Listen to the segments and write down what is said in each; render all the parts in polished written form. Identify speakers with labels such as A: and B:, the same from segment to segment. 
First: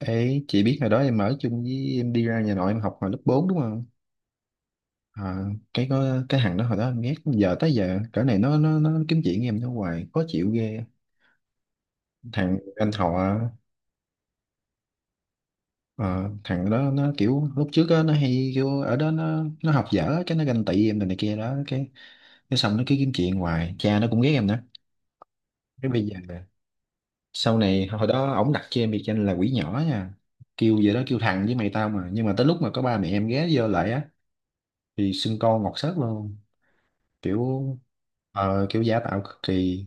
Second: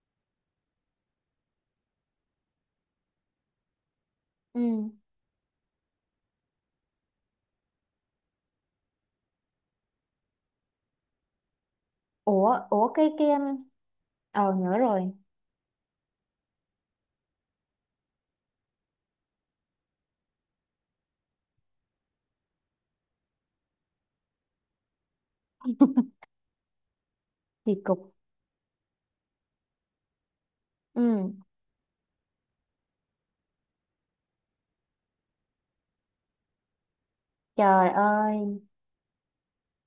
A: Ê, chị biết hồi đó em ở chung với em đi ra nhà nội em học hồi lớp 4 đúng không?
B: Ừ.
A: À, cái có cái thằng đó hồi đó em ghét giờ tới giờ cỡ này nó kiếm chuyện với em nó hoài khó chịu ghê. Thằng
B: ủa
A: anh
B: ủa cái
A: họ,
B: ờ, nhớ rồi.
A: ờ, thằng đó nó kiểu lúc trước á, nó hay kiểu ở đó nó học dở cái nó ganh tị em này, này kia đó cái xong nó cứ kiếm chuyện hoài, cha nó cũng ghét em nữa. Cái bây giờ là- Sau
B: Kỳ
A: này hồi
B: cục.
A: đó ổng đặt cho em biệt danh là quỷ nhỏ nha. Kêu vậy đó, kêu
B: Ừ.
A: thằng với mày tao mà nhưng mà tới lúc mà có ba mẹ em ghé vô lại á thì xưng con ngọt sớt luôn. Kiểu
B: Trời ơi.
A: kiểu giả tạo cực kỳ.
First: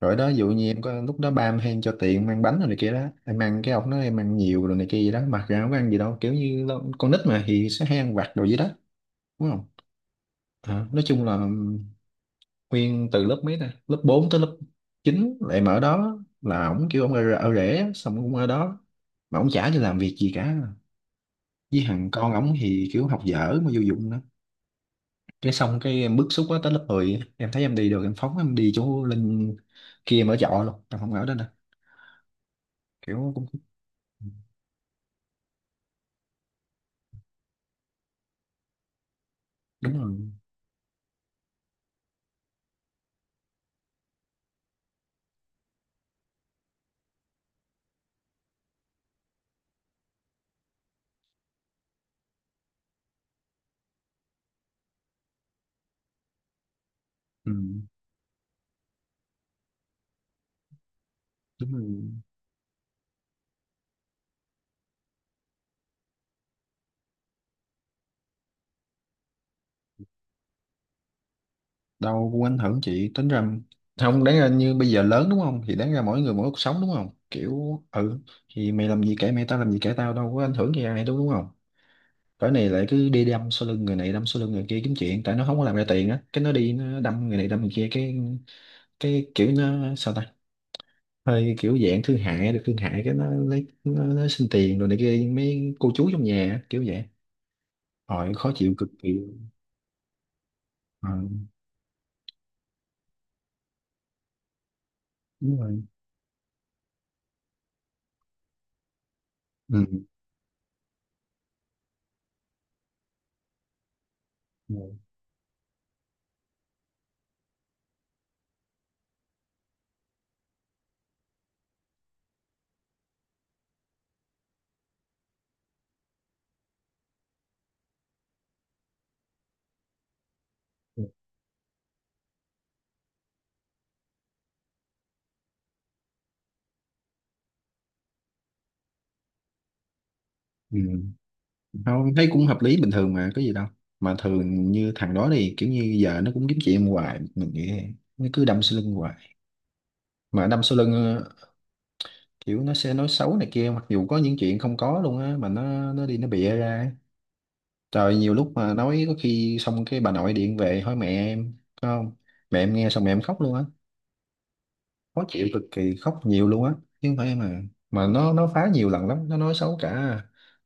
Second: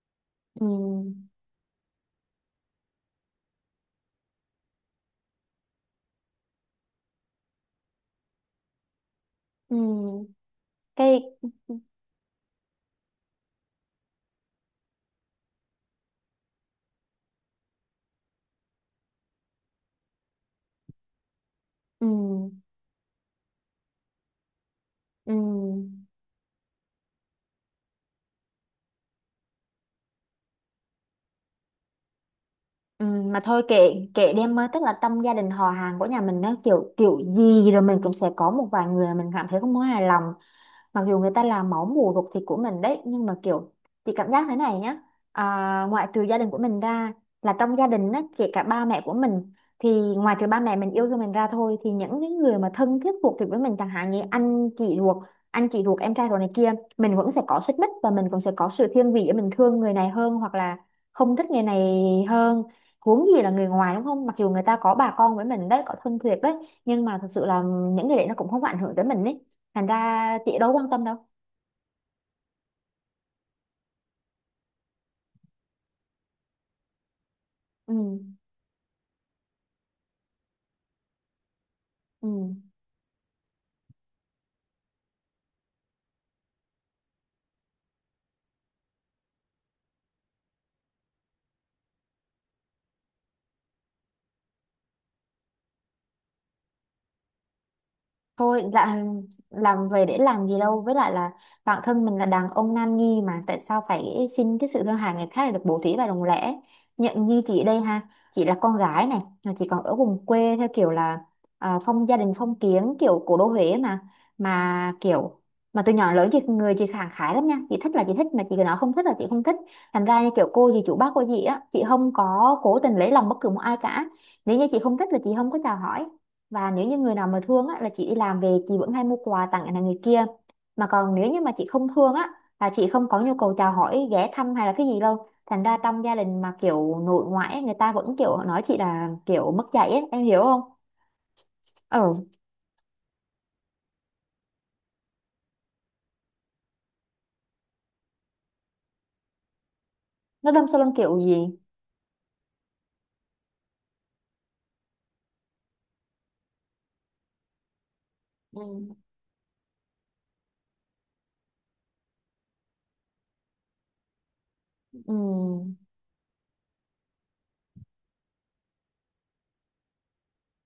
A: Rồi đó, ví dụ như em có lúc
B: Ừ.
A: đó ba em hay cho tiền mang bánh rồi này kia đó, em ăn cái ông nói em ăn nhiều rồi này kia gì đó, mặc ra không có ăn gì đâu, kiểu như con nít mà thì sẽ hay ăn vặt đồ gì đó đúng không.
B: Ừ.
A: Ờ, nói
B: Cái...
A: chung là nguyên từ lớp mấy ta, lớp 4 tới lớp 9 lại mở đó là ổng kêu ổng ở rể xong cũng ở đó mà ổng chả cho làm việc gì cả. Với thằng con
B: Ừ.
A: ổng thì kiểu học dở mà vô dụng đó. Cái xong cái
B: Ừ.
A: em bức xúc quá tới lớp 10 á, em thấy em đi được em phóng em đi chỗ lên kia em ở trọ luôn, em không ở đó nè.
B: Ừ.
A: Kiểu
B: Mà
A: cũng
B: thôi, kệ. Kệ đi em, tức là trong gia đình họ hàng của nhà mình nó kiểu kiểu gì rồi mình cũng sẽ có một vài người mình cảm thấy không có
A: đúng
B: hài
A: rồi.
B: lòng, mặc dù người ta làm máu mủ ruột thịt của mình đấy, nhưng mà kiểu... Chị cảm giác thế này nhá, à, ngoại trừ gia đình của mình ra, là trong gia đình á, kể cả ba mẹ của mình, thì ngoài trừ ba mẹ mình yêu thương mình ra thôi, thì những cái người mà thân thiết ruột thịt với mình, chẳng hạn như anh chị ruột, em trai ruột này kia, mình vẫn sẽ
A: Ừ,
B: có xích mích và mình cũng sẽ có sự thiên vị để mình thương người này hơn hoặc là không thích người
A: đúng rồi,
B: này hơn. Huống gì là người ngoài đúng không, mặc dù người ta có bà con với mình đấy, có thân thiệt đấy, nhưng mà thực sự là những người đấy nó cũng không ảnh hưởng tới mình đấy, thành ra chị đâu quan tâm đâu.
A: đâu cũng ảnh hưởng, chị tính ra không, đáng ra như bây giờ lớn đúng không thì đáng ra mỗi người mỗi cuộc sống đúng không, kiểu ừ,
B: Ừ.
A: thì mày làm gì kệ mày, tao làm gì kệ tao, đâu có ảnh hưởng gì ai đâu đúng không. Cỡ này
B: Ừ.
A: lại cứ đi đâm sau lưng người này, đâm sau lưng người kia, kiếm chuyện, tại nó không có làm ra tiền á cái nó đi nó đâm người này đâm người kia. Cái kiểu nó sao ta, hơi kiểu dạng thương hại, được thương hại cái nó lấy nó xin tiền rồi này kia mấy cô chú trong nhà á, kiểu vậy. Hồi khó
B: Thôi
A: chịu cực
B: là
A: kỳ.
B: làm về để làm gì đâu, với
A: Ờ,
B: lại là bản thân mình là đàn ông nam nhi mà tại sao phải xin cái sự thương hại người khác để
A: đúng
B: được bổ
A: rồi.
B: thí và đồng lẽ nhận như chị đây ha. Chị là con gái này mà chị còn ở
A: Ừ.
B: vùng quê theo kiểu là à, phong gia đình phong kiến kiểu cổ đô Huế mà
A: Ừ.
B: mà kiểu... Mà từ nhỏ đến lớn chị người chị khẳng khái lắm nha, chị thích là chị thích, mà chị cứ nói không thích là chị không thích. Thành ra như kiểu cô gì chủ bác cô gì á, chị không có cố tình lấy lòng bất cứ một ai cả. Nếu như chị không thích là chị không có chào hỏi, và nếu như người nào mà thương á, là chị đi làm về chị vẫn hay mua quà tặng là người kia. Mà còn nếu như mà chị không thương á, là chị không có nhu cầu chào hỏi, ghé thăm hay là cái gì đâu. Thành ra trong gia đình mà kiểu nội ngoại ấy, người ta vẫn kiểu nói chị là kiểu mất dạy ấy, em hiểu không?
A: Ừ. Không, thấy
B: Ừ.
A: cũng hợp lý bình thường mà, có gì đâu. Mà thường như thằng đó thì kiểu như giờ nó cũng kiếm chuyện hoài mình nghĩ vậy, nó cứ đâm sau lưng hoài, mà
B: Nó
A: đâm
B: đâm
A: sau
B: sau
A: lưng
B: lưng kiểu gì?
A: kiểu nó sẽ nói xấu này kia, mặc dù có những chuyện không có luôn á mà nó đi nó bịa ra. Trời, nhiều lúc mà
B: Ừ.
A: nói có khi xong cái bà nội điện về hỏi mẹ em có không, mẹ em nghe xong mẹ em khóc luôn á.
B: Ừ.
A: Khó chịu cực kỳ, khóc nhiều luôn á, chứ không phải em à. Mà nó phá nhiều lần lắm, nó nói xấu cả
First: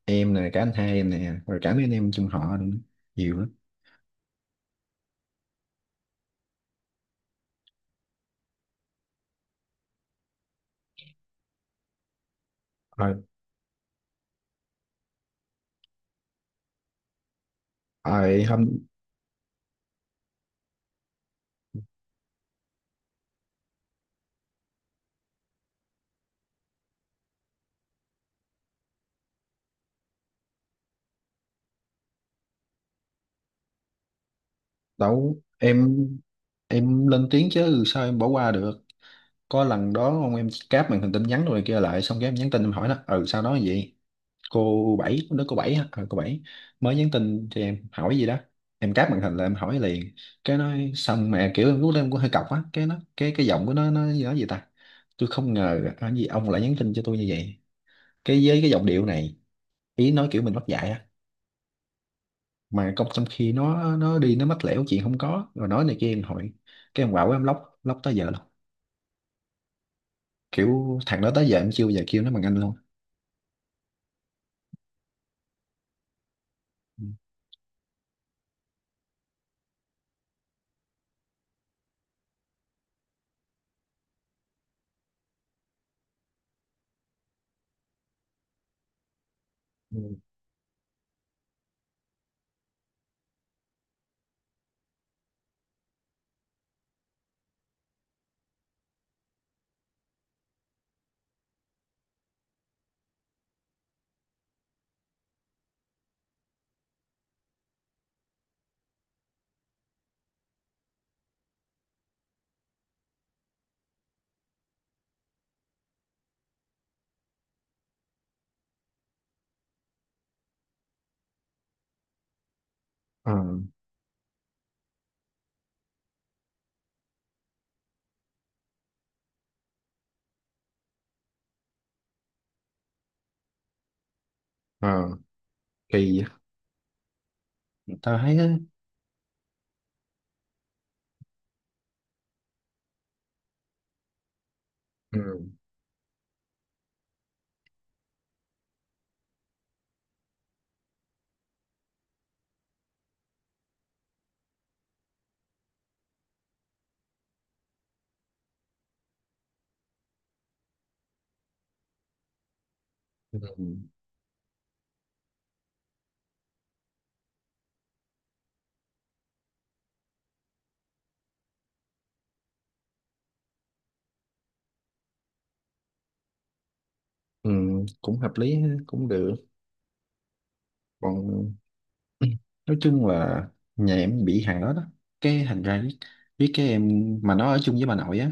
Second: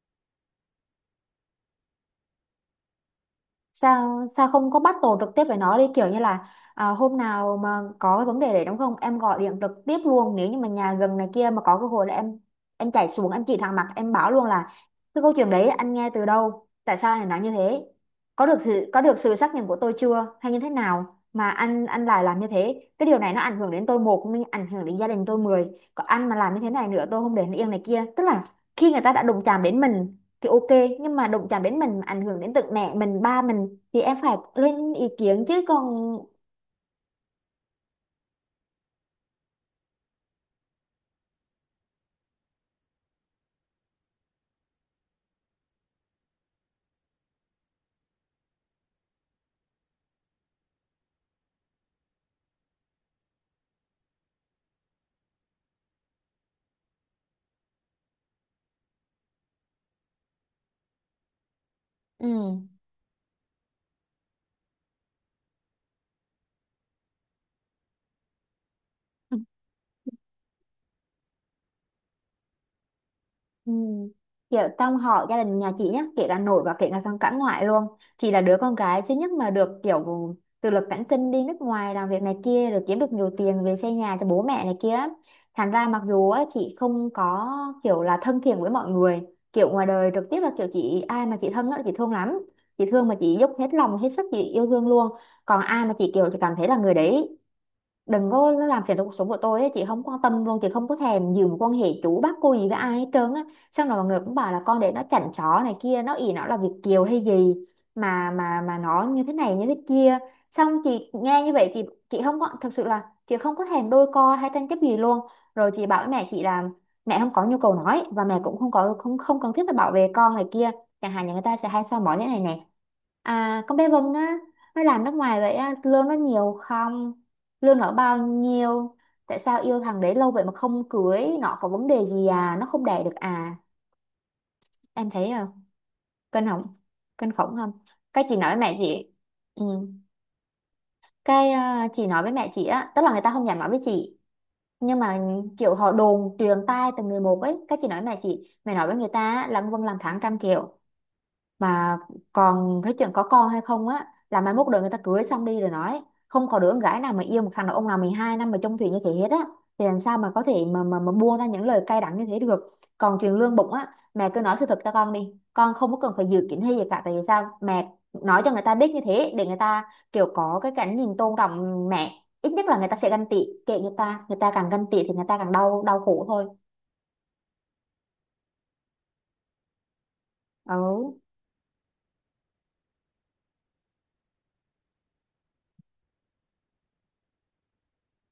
A: em nè, cả anh hai em nè, rồi cả mấy anh em chung họ nữa, nhiều lắm.
B: sao sao không có battle trực tiếp với nó đi kiểu như là à, hôm nào mà có cái vấn đề đấy đúng không, em gọi điện trực tiếp luôn, nếu như mà nhà gần này kia mà có cơ hội là em chạy
A: Rồi,
B: xuống, em chỉ thẳng mặt em bảo luôn là: cái câu chuyện đấy anh nghe từ đâu, tại sao anh lại nói như thế?
A: rồi,
B: có được
A: hôm
B: sự có được sự xác nhận của tôi chưa, hay như thế nào mà anh lại làm như thế? Cái điều này nó ảnh hưởng đến tôi một nhưng ảnh hưởng đến gia đình tôi mười. Còn anh mà làm như thế này nữa tôi không để nó yên này kia, tức là khi người ta đã đụng chạm đến mình thì ok, nhưng mà đụng chạm đến mình mà ảnh hưởng đến tận mẹ mình ba mình thì em phải lên ý
A: đâu
B: kiến chứ. Còn...
A: em lên tiếng chứ sao em bỏ qua được. Có lần đó ông em cáp màn hình tin nhắn rồi kia lại, xong cái em nhắn tin em hỏi nó ừ sao nói vậy. Cô bảy lúc đó, cô bảy hả, ờ cô bảy mới nhắn tin cho em hỏi gì đó, em cáp màn hình là em hỏi liền. Cái nói xong mà kiểu em lúc đó em cũng hơi cọc á, cái nó cái giọng của nó nói gì ta, "Tôi không ngờ ở gì ông lại nhắn tin cho tôi như vậy", cái với cái giọng điệu này, ý nói kiểu mình mất dạy á.
B: Ừ.
A: Mà công trong khi nó đi nó mách lẻo chuyện không có rồi nói này kia em hỏi. Cái em quạo em lóc lóc tới giờ luôn. Kiểu thằng đó tới giờ em chưa bao giờ kêu nó bằng anh luôn.
B: Ừ. Kiểu trong họ gia đình nhà chị nhá, kể cả nội và kể cả sang cả ngoại luôn, chị là đứa con gái duy nhất mà được kiểu tự lực cánh sinh đi nước ngoài làm việc này kia, rồi kiếm được nhiều tiền về xây nhà cho bố mẹ này kia. Thành ra mặc dù á, chị không có kiểu là thân thiện với mọi người, kiểu ngoài đời
A: Ừ.
B: trực tiếp là kiểu chị, ai mà chị thân á, chị thương lắm. Chị thương mà chị dốc hết lòng hết sức chị yêu thương luôn. Còn ai mà chị kiểu chị cảm thấy là người đấy đừng có nó làm phiền tới cuộc sống của tôi ấy, chị không quan tâm luôn, chị không có thèm giữ mối quan hệ chú bác cô gì với ai hết trơn á. Xong rồi mọi người cũng bảo là con để nó chảnh chó này kia, nó ỷ nó là Việt kiều hay gì mà mà nó như thế này như thế kia. Xong chị nghe như vậy chị... Chị không có, thực sự là chị không có thèm đôi co hay tranh chấp gì luôn. Rồi chị bảo với mẹ chị là mẹ không có nhu cầu nói, và mẹ cũng không có không không cần thiết phải bảo vệ con này kia. Chẳng hạn như người ta sẽ hay soi mói thế này nè:
A: ờ
B: à, con bé Vân á, nó làm nước ngoài vậy á lương nó nhiều không, lương nó bao nhiêu, tại sao yêu thằng đấy lâu vậy mà không cưới, nó có vấn đề gì à, nó không đẻ được à. Em
A: ờ
B: thấy không,
A: Kỳ
B: kinh khủng, kinh khủng không?
A: vậy. Tao
B: Cái chị
A: thấy á,
B: nói với mẹ chị... Ừ. Cái ờ, chị nói với mẹ chị á, tức là người ta không dám nói với chị, nhưng mà
A: ừ.
B: kiểu họ đồn truyền tai từng người một ấy, cái chị nói với mẹ chị, mẹ nói với người ta á, là ông Vân làm tháng 100 triệu. Mà còn cái chuyện có con hay không á là mai mốt đời người ta cưới xong đi rồi nói, không có đứa con gái nào mà yêu một thằng đàn ông nào 12 năm mà chung thủy như thế hết á, thì làm sao mà có thể mà buông ra những lời cay đắng như thế được. Còn chuyện lương bụng
A: Ừ.
B: á, mẹ cứ nói sự thật cho con đi, con không có cần phải dự kiến hay gì cả, tại vì sao mẹ nói cho người ta biết như thế để người ta kiểu có cái cảnh nhìn tôn trọng mẹ, ít nhất là người ta sẽ ganh tị. Kệ người ta, người ta càng ganh tị thì người ta càng đau, đau khổ thôi.
A: Ừ, cũng hợp lý ha, cũng được.
B: Ừ.
A: Còn nói chung là nhà em bị hàng đó đó, cái thành ra biết cái em, mà nó ở chung với bà nội á,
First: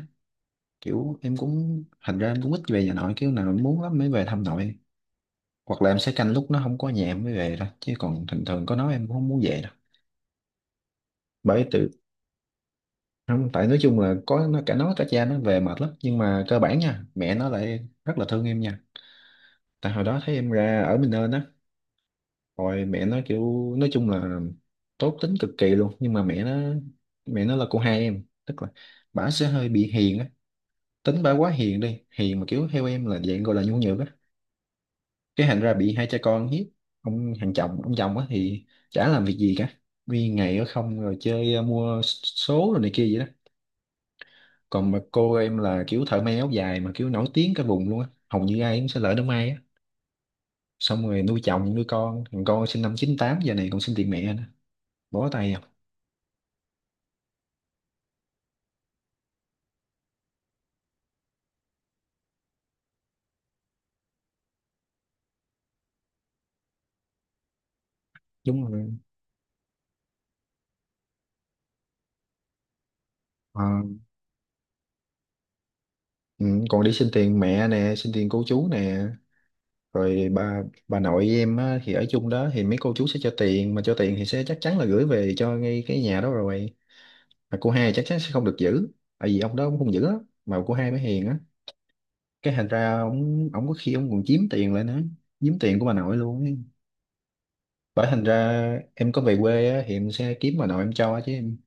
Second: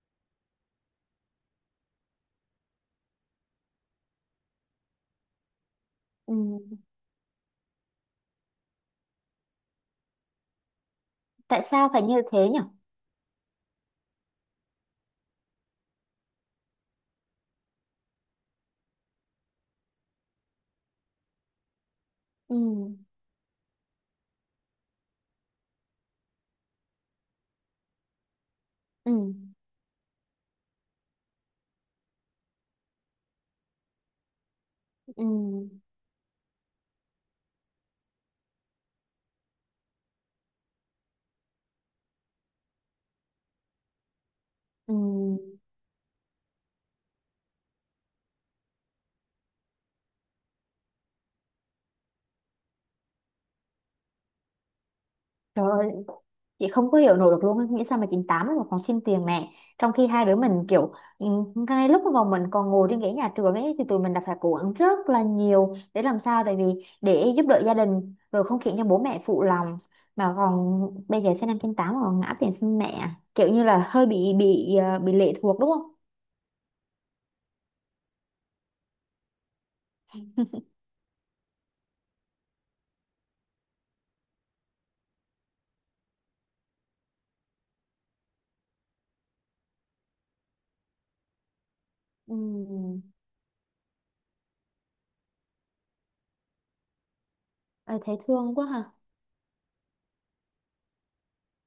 A: kiểu em cũng thành ra em cũng ít về nhà nội, kiểu nào em muốn lắm mới về thăm nội, hoặc là em sẽ canh
B: Ừ.
A: lúc nó không có nhà em mới về thôi chứ còn thường thường có nó em cũng không muốn về đâu.
B: Tại
A: Bởi từ,
B: sao phải như thế nhỉ?
A: không, tại nói chung là có nó, cả nó cả cha nó về mệt lắm, nhưng mà cơ bản nha, mẹ nó lại rất là thương em nha. Tại hồi đó thấy em ra ở mình rồi
B: Ừ.
A: mẹ nó kiểu, nói chung là tốt tính cực kỳ luôn. Nhưng mà mẹ nó là cô hai em, tức là bả
B: Ừ.
A: sẽ hơi bị hiền á, tính bả quá hiền đi, hiền mà kiểu theo em là dạng gọi là nhu nhược á.
B: Ừ.
A: Cái thành ra bị hai cha con hiếp. Ông hàng chồng, ông chồng á thì chả làm việc gì cả, đi ngày ở không rồi chơi, mua số rồi này kia vậy đó. Còn
B: Ừ.
A: mà cô em là kiểu thợ may áo dài mà kiểu nổi tiếng cả vùng luôn á, hầu như ai cũng sẽ lỡ đám may á. Xong rồi nuôi chồng nuôi con, thằng con sinh năm chín tám giờ này còn xin tiền mẹ nữa, bó tay à.
B: Trời ơi, chị không có hiểu nổi được luôn á, nghĩ sao mà 98 mà còn xin tiền mẹ. Trong khi hai đứa mình kiểu... Ừ, ngay lúc mà bọn mình còn ngồi trên ghế nhà trường ấy thì tụi mình đã phải cố gắng rất là nhiều để làm sao, tại vì để giúp đỡ gia đình rồi không
A: Đúng.
B: khiến cho bố mẹ phụ lòng. Mà còn bây giờ sinh năm 98 mà còn ngã tiền xin mẹ, kiểu
A: Ờ,
B: như là hơi bị bị lệ thuộc đúng không.
A: ừ, còn đi xin tiền mẹ nè, xin tiền cô chú nè. Rồi bà nội với em á, thì ở chung đó thì mấy cô chú sẽ cho tiền, mà cho tiền thì sẽ chắc chắn là gửi về cho ngay cái nhà đó rồi, mà cô hai chắc chắn sẽ không được giữ, tại vì ông đó cũng không giữ á, mà cô hai mới hiền á. Cái thành ra
B: Ừ.
A: ông có khi ông còn chiếm tiền lại nữa, chiếm tiền của bà nội luôn ấy.
B: Ê,
A: Bởi
B: thấy
A: thành
B: thương
A: ra
B: quá ha.
A: em có về quê á, thì em sẽ kiếm bà nội em cho chứ em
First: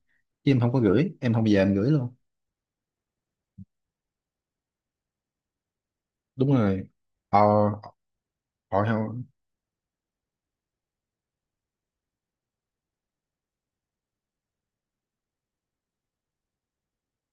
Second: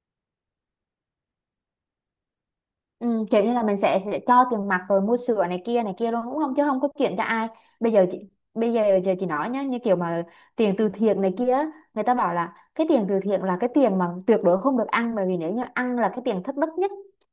A: chứ em không có gửi, em không bao giờ em gửi luôn.
B: Ừ, kiểu như là mình sẽ cho tiền mặt rồi mua sữa này kia luôn đúng
A: Đúng
B: không, chứ không
A: rồi.
B: có chuyện cho
A: Ờ.
B: ai. Bây giờ chị... bây
A: Họ
B: giờ giờ
A: không.
B: chị nói nhá, như kiểu mà tiền từ thiện này kia á, người ta bảo là cái tiền từ thiện là cái tiền mà tuyệt đối không được ăn, bởi vì nếu như ăn là cái tiền thất đức nhất.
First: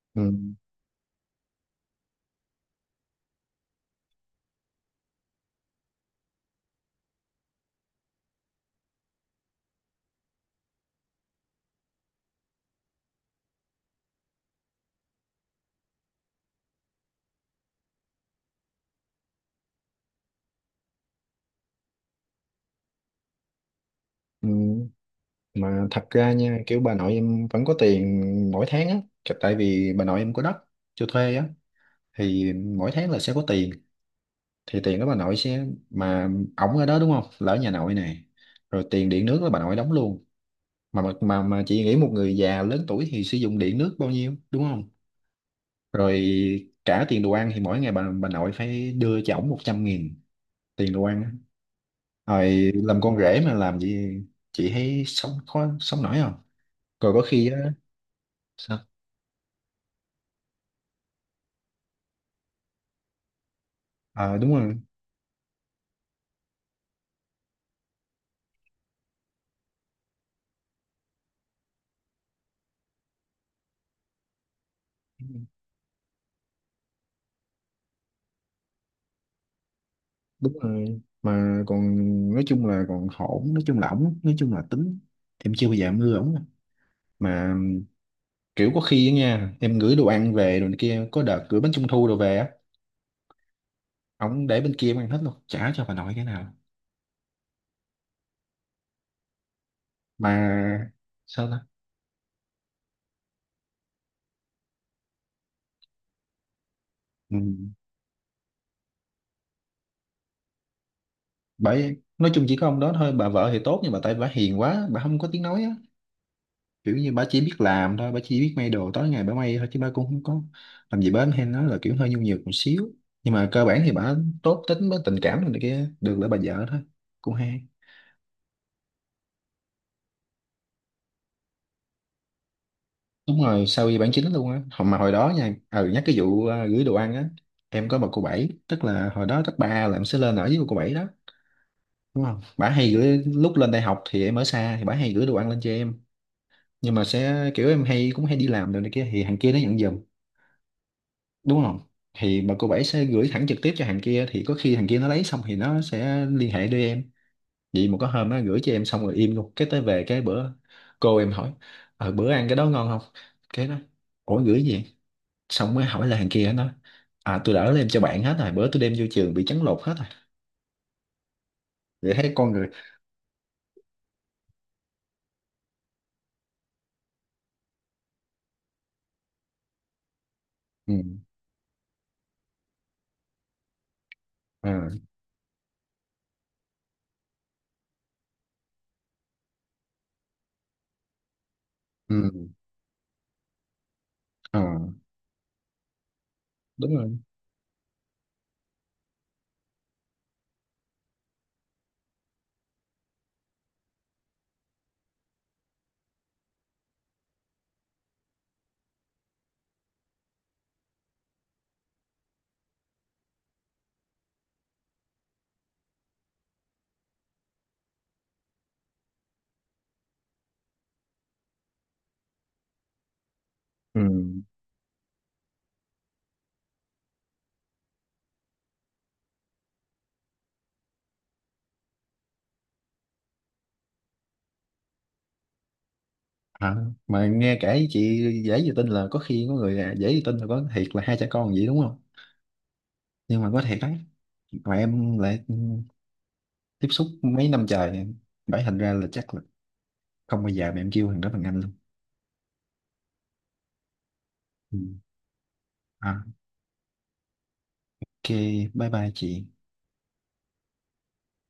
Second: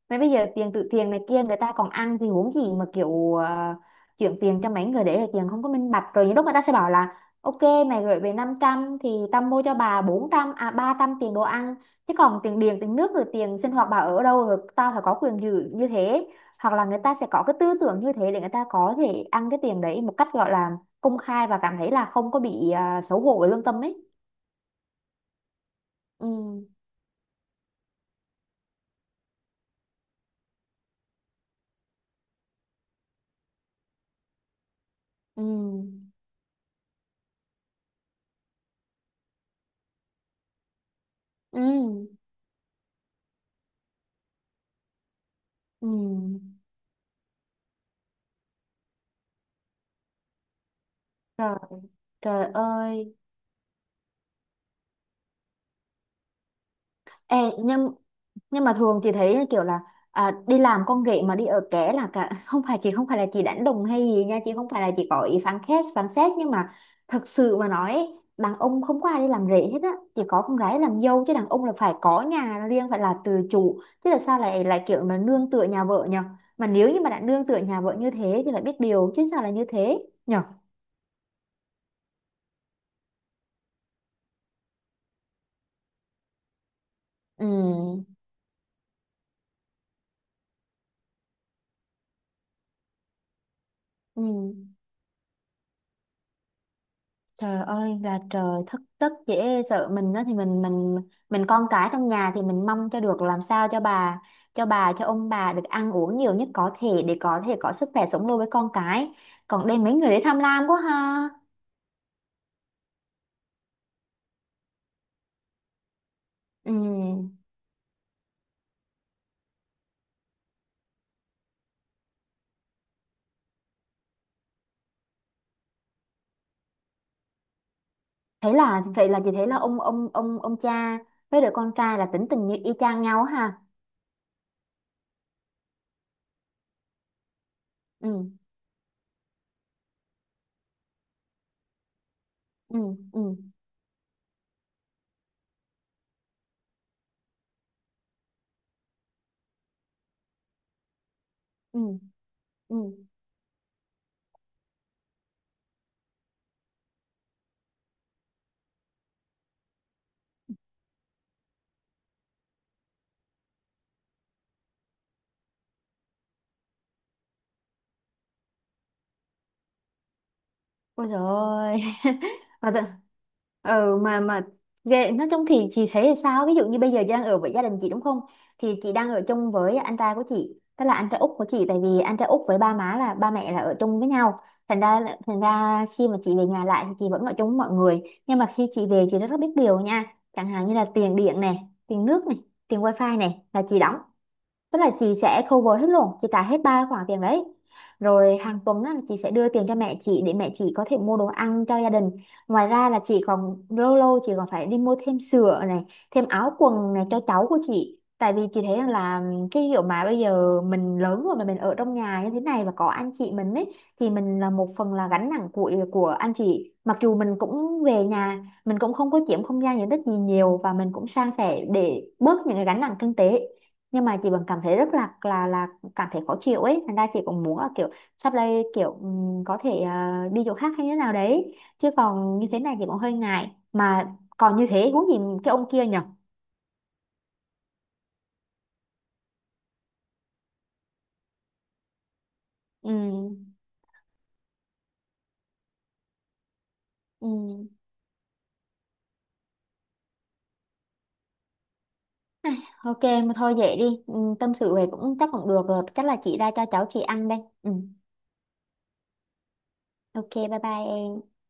B: Mà
A: Ừ.
B: bây giờ tiền từ thiện này kia người ta còn ăn thì huống gì mà kiểu ờ, chuyển tiền cho mấy người để là tiền không có minh bạch. Rồi những lúc người ta sẽ bảo là: ok, mày gửi về 500 thì tao mua cho bà 400, à 300 tiền đồ ăn. Thế còn tiền điện, tiền nước rồi tiền sinh hoạt bà ở đâu, rồi tao phải có quyền giữ như thế. Hoặc là người ta sẽ có cái tư tưởng như thế để người ta có thể ăn cái tiền đấy một cách gọi là công khai và cảm thấy là không có bị à, xấu hổ với lương tâm ấy.
A: Ừ. Mà thật ra nha,
B: Ừ.
A: kiểu bà nội em vẫn có tiền mỗi tháng á. Cái- tại vì bà nội em có đất cho thuê á thì mỗi tháng là sẽ có tiền, thì tiền đó bà nội
B: Ừ.
A: sẽ mà ổng ở đó đúng không, là ở nhà nội nè, rồi tiền điện nước là bà nội đóng luôn.
B: Ừ.
A: Chị nghĩ một người già lớn tuổi thì sử dụng điện nước bao nhiêu đúng không.
B: Ừ.
A: Rồi cả tiền đồ ăn thì mỗi ngày bà nội phải đưa cho ổng 100 nghìn tiền đồ ăn á.
B: Rồi. Trời
A: Rồi làm
B: ơi.
A: con rể mà làm gì, chị thấy sống khó sống nổi không. Rồi có
B: Ê,
A: khi á.
B: nhưng... Nhưng mà
A: Sao?
B: thường chị thấy kiểu là à, đi làm con rể mà đi ở ké là cả không phải chị, không phải là chị đánh đồng hay gì
A: Ờ
B: nha, chị
A: đúng
B: không
A: rồi.
B: phải là chị có ý phán xét, phán xét nhưng mà thật sự mà nói ấy, đàn ông không có ai đi làm rể hết á. Chỉ có con gái làm dâu, chứ đàn ông là phải có nhà riêng, phải là tự chủ, chứ là sao lại lại kiểu mà nương tựa nhà vợ nhở. Mà nếu như mà đã nương tựa nhà vợ như thế thì phải biết điều chứ, sao là như thế nhở.
A: Đúng rồi, mà còn nói chung là còn hổn, nói chung là ổng nói chung là tính, thì em chưa bao giờ em ưa ổng. Mà
B: Ừ.
A: kiểu có khi á nha, em gửi đồ ăn về rồi này kia, có đợt gửi bánh trung thu đồ về á,
B: Ừ.
A: ổng để bên kia em ăn hết luôn, trả cho bà nội cái nào.
B: Trời ơi là trời, thất tất dễ sợ. Mình đó thì
A: Mà
B: mình
A: sao ta.
B: con cái trong nhà thì mình mong cho được làm sao cho bà cho ông bà được ăn uống nhiều nhất có thể để
A: Ừ.
B: có thể có sức khỏe sống lâu với con cái. Còn đây mấy người đấy tham lam quá ha.
A: Bởi nói chung chỉ có ông đó thôi, bà vợ thì tốt nhưng mà tại bà hiền quá, bà không có tiếng nói á.
B: Ừ.
A: Kiểu như bà chỉ biết làm thôi, bà chỉ biết may đồ tối ngày bà may thôi chứ bà cũng không có làm gì bến hay nói, là kiểu hơi nhu nhược một xíu. Nhưng mà cơ bản thì bà tốt tính, với tình cảm này kia được, là bà vợ thôi cũng hay.
B: Thế là vậy là chị thấy là ông cha với đứa con trai là tính tình như y chang nhau
A: Đúng
B: ha.
A: rồi, sau khi bản chính luôn á. Hồi mà hồi đó nha, ừ, nhắc cái vụ gửi đồ ăn á, em có một
B: Ừ.
A: cô bảy, tức là hồi đó cấp ba là em sẽ lên ở với một cô bảy đó đúng không. Bả
B: Ừ.
A: hay
B: Ừ.
A: gửi, lúc lên đại học thì em ở xa thì bả hay gửi đồ ăn lên cho em, nhưng mà sẽ kiểu em hay cũng hay đi làm đồ này kia thì thằng kia nó nhận giùm đúng không.
B: Ừ.
A: Thì bà cô
B: Ừ.
A: bảy sẽ gửi thẳng trực tiếp cho thằng kia, thì có khi thằng kia nó lấy xong thì nó sẽ liên hệ đưa em. Vậy mà có hôm nó gửi cho em xong rồi im luôn, cái tới về cái bữa cô em hỏi, "Ờ bữa ăn cái đó ngon không, cái đó." "Ủa gửi gì vậy?" Xong mới hỏi là thằng kia nó, "À tôi đã đem cho bạn hết rồi, bữa tôi đem vô trường bị trấn lột hết rồi."
B: Ôi trời ơi.
A: Vậy thấy con người.
B: Và dạ- ờ mà ghê, nói chung thì chị thấy sao. Ví dụ như bây giờ chị đang ở với gia đình chị đúng không, thì chị đang ở chung với anh trai của chị, tức
A: Ừ.
B: là anh trai út của chị, tại vì anh trai út với ba má là ba mẹ là ở chung với nhau. Thành ra
A: À,
B: là- thành ra khi mà chị về nhà lại thì chị vẫn ở chung với mọi người, nhưng mà khi chị về chị rất, rất biết điều nha. Chẳng hạn như là tiền điện này, tiền nước
A: ừ.
B: này, tiền wifi này là chị đóng,
A: À,
B: tức là chị sẽ cover hết luôn, chị trả hết ba
A: đúng
B: khoản
A: rồi.
B: tiền đấy. Rồi hàng tuần á, là chị sẽ đưa tiền cho mẹ chị để mẹ chị có thể mua đồ ăn cho gia đình. Ngoài ra là chị còn lâu lâu chị còn phải đi mua thêm sữa này, thêm áo quần này cho cháu của chị, tại vì chị thấy rằng là cái kiểu mà bây giờ mình lớn rồi mà mình ở trong nhà như thế này và có anh chị mình ấy, thì mình là một phần là gánh nặng của anh chị, mặc dù mình cũng về nhà mình cũng không có chiếm không gian diện tích gì nhiều và mình cũng san sẻ để bớt những cái gánh nặng kinh tế,
A: Ừ.
B: nhưng mà chị vẫn cảm thấy rất là cảm thấy khó chịu ấy, thành ra chị cũng muốn là kiểu sắp đây kiểu có thể à, đi chỗ khác hay như thế nào đấy, chứ còn như thế này chị cũng hơi ngại, mà còn như thế huống gì cái ông kia nhở.
A: À, mà nghe kể chị dễ gì tin, là có khi có người à, dễ gì tin là có thiệt là hai cha con vậy đúng không.
B: Ừ.
A: Nhưng mà có thiệt đấy, mà em lại tiếp xúc mấy năm
B: Ừ.
A: trời, bảy thành ra là chắc là không bao giờ mà em kêu thằng đó bằng anh luôn.
B: Ok mà thôi vậy đi. Ừ, tâm sự
A: Ừ.
B: về cũng chắc cũng được rồi, chắc
A: À,
B: là chị ra cho cháu chị ăn đây. Ừ.
A: ok, bye bye chị.
B: Ok bye bye em.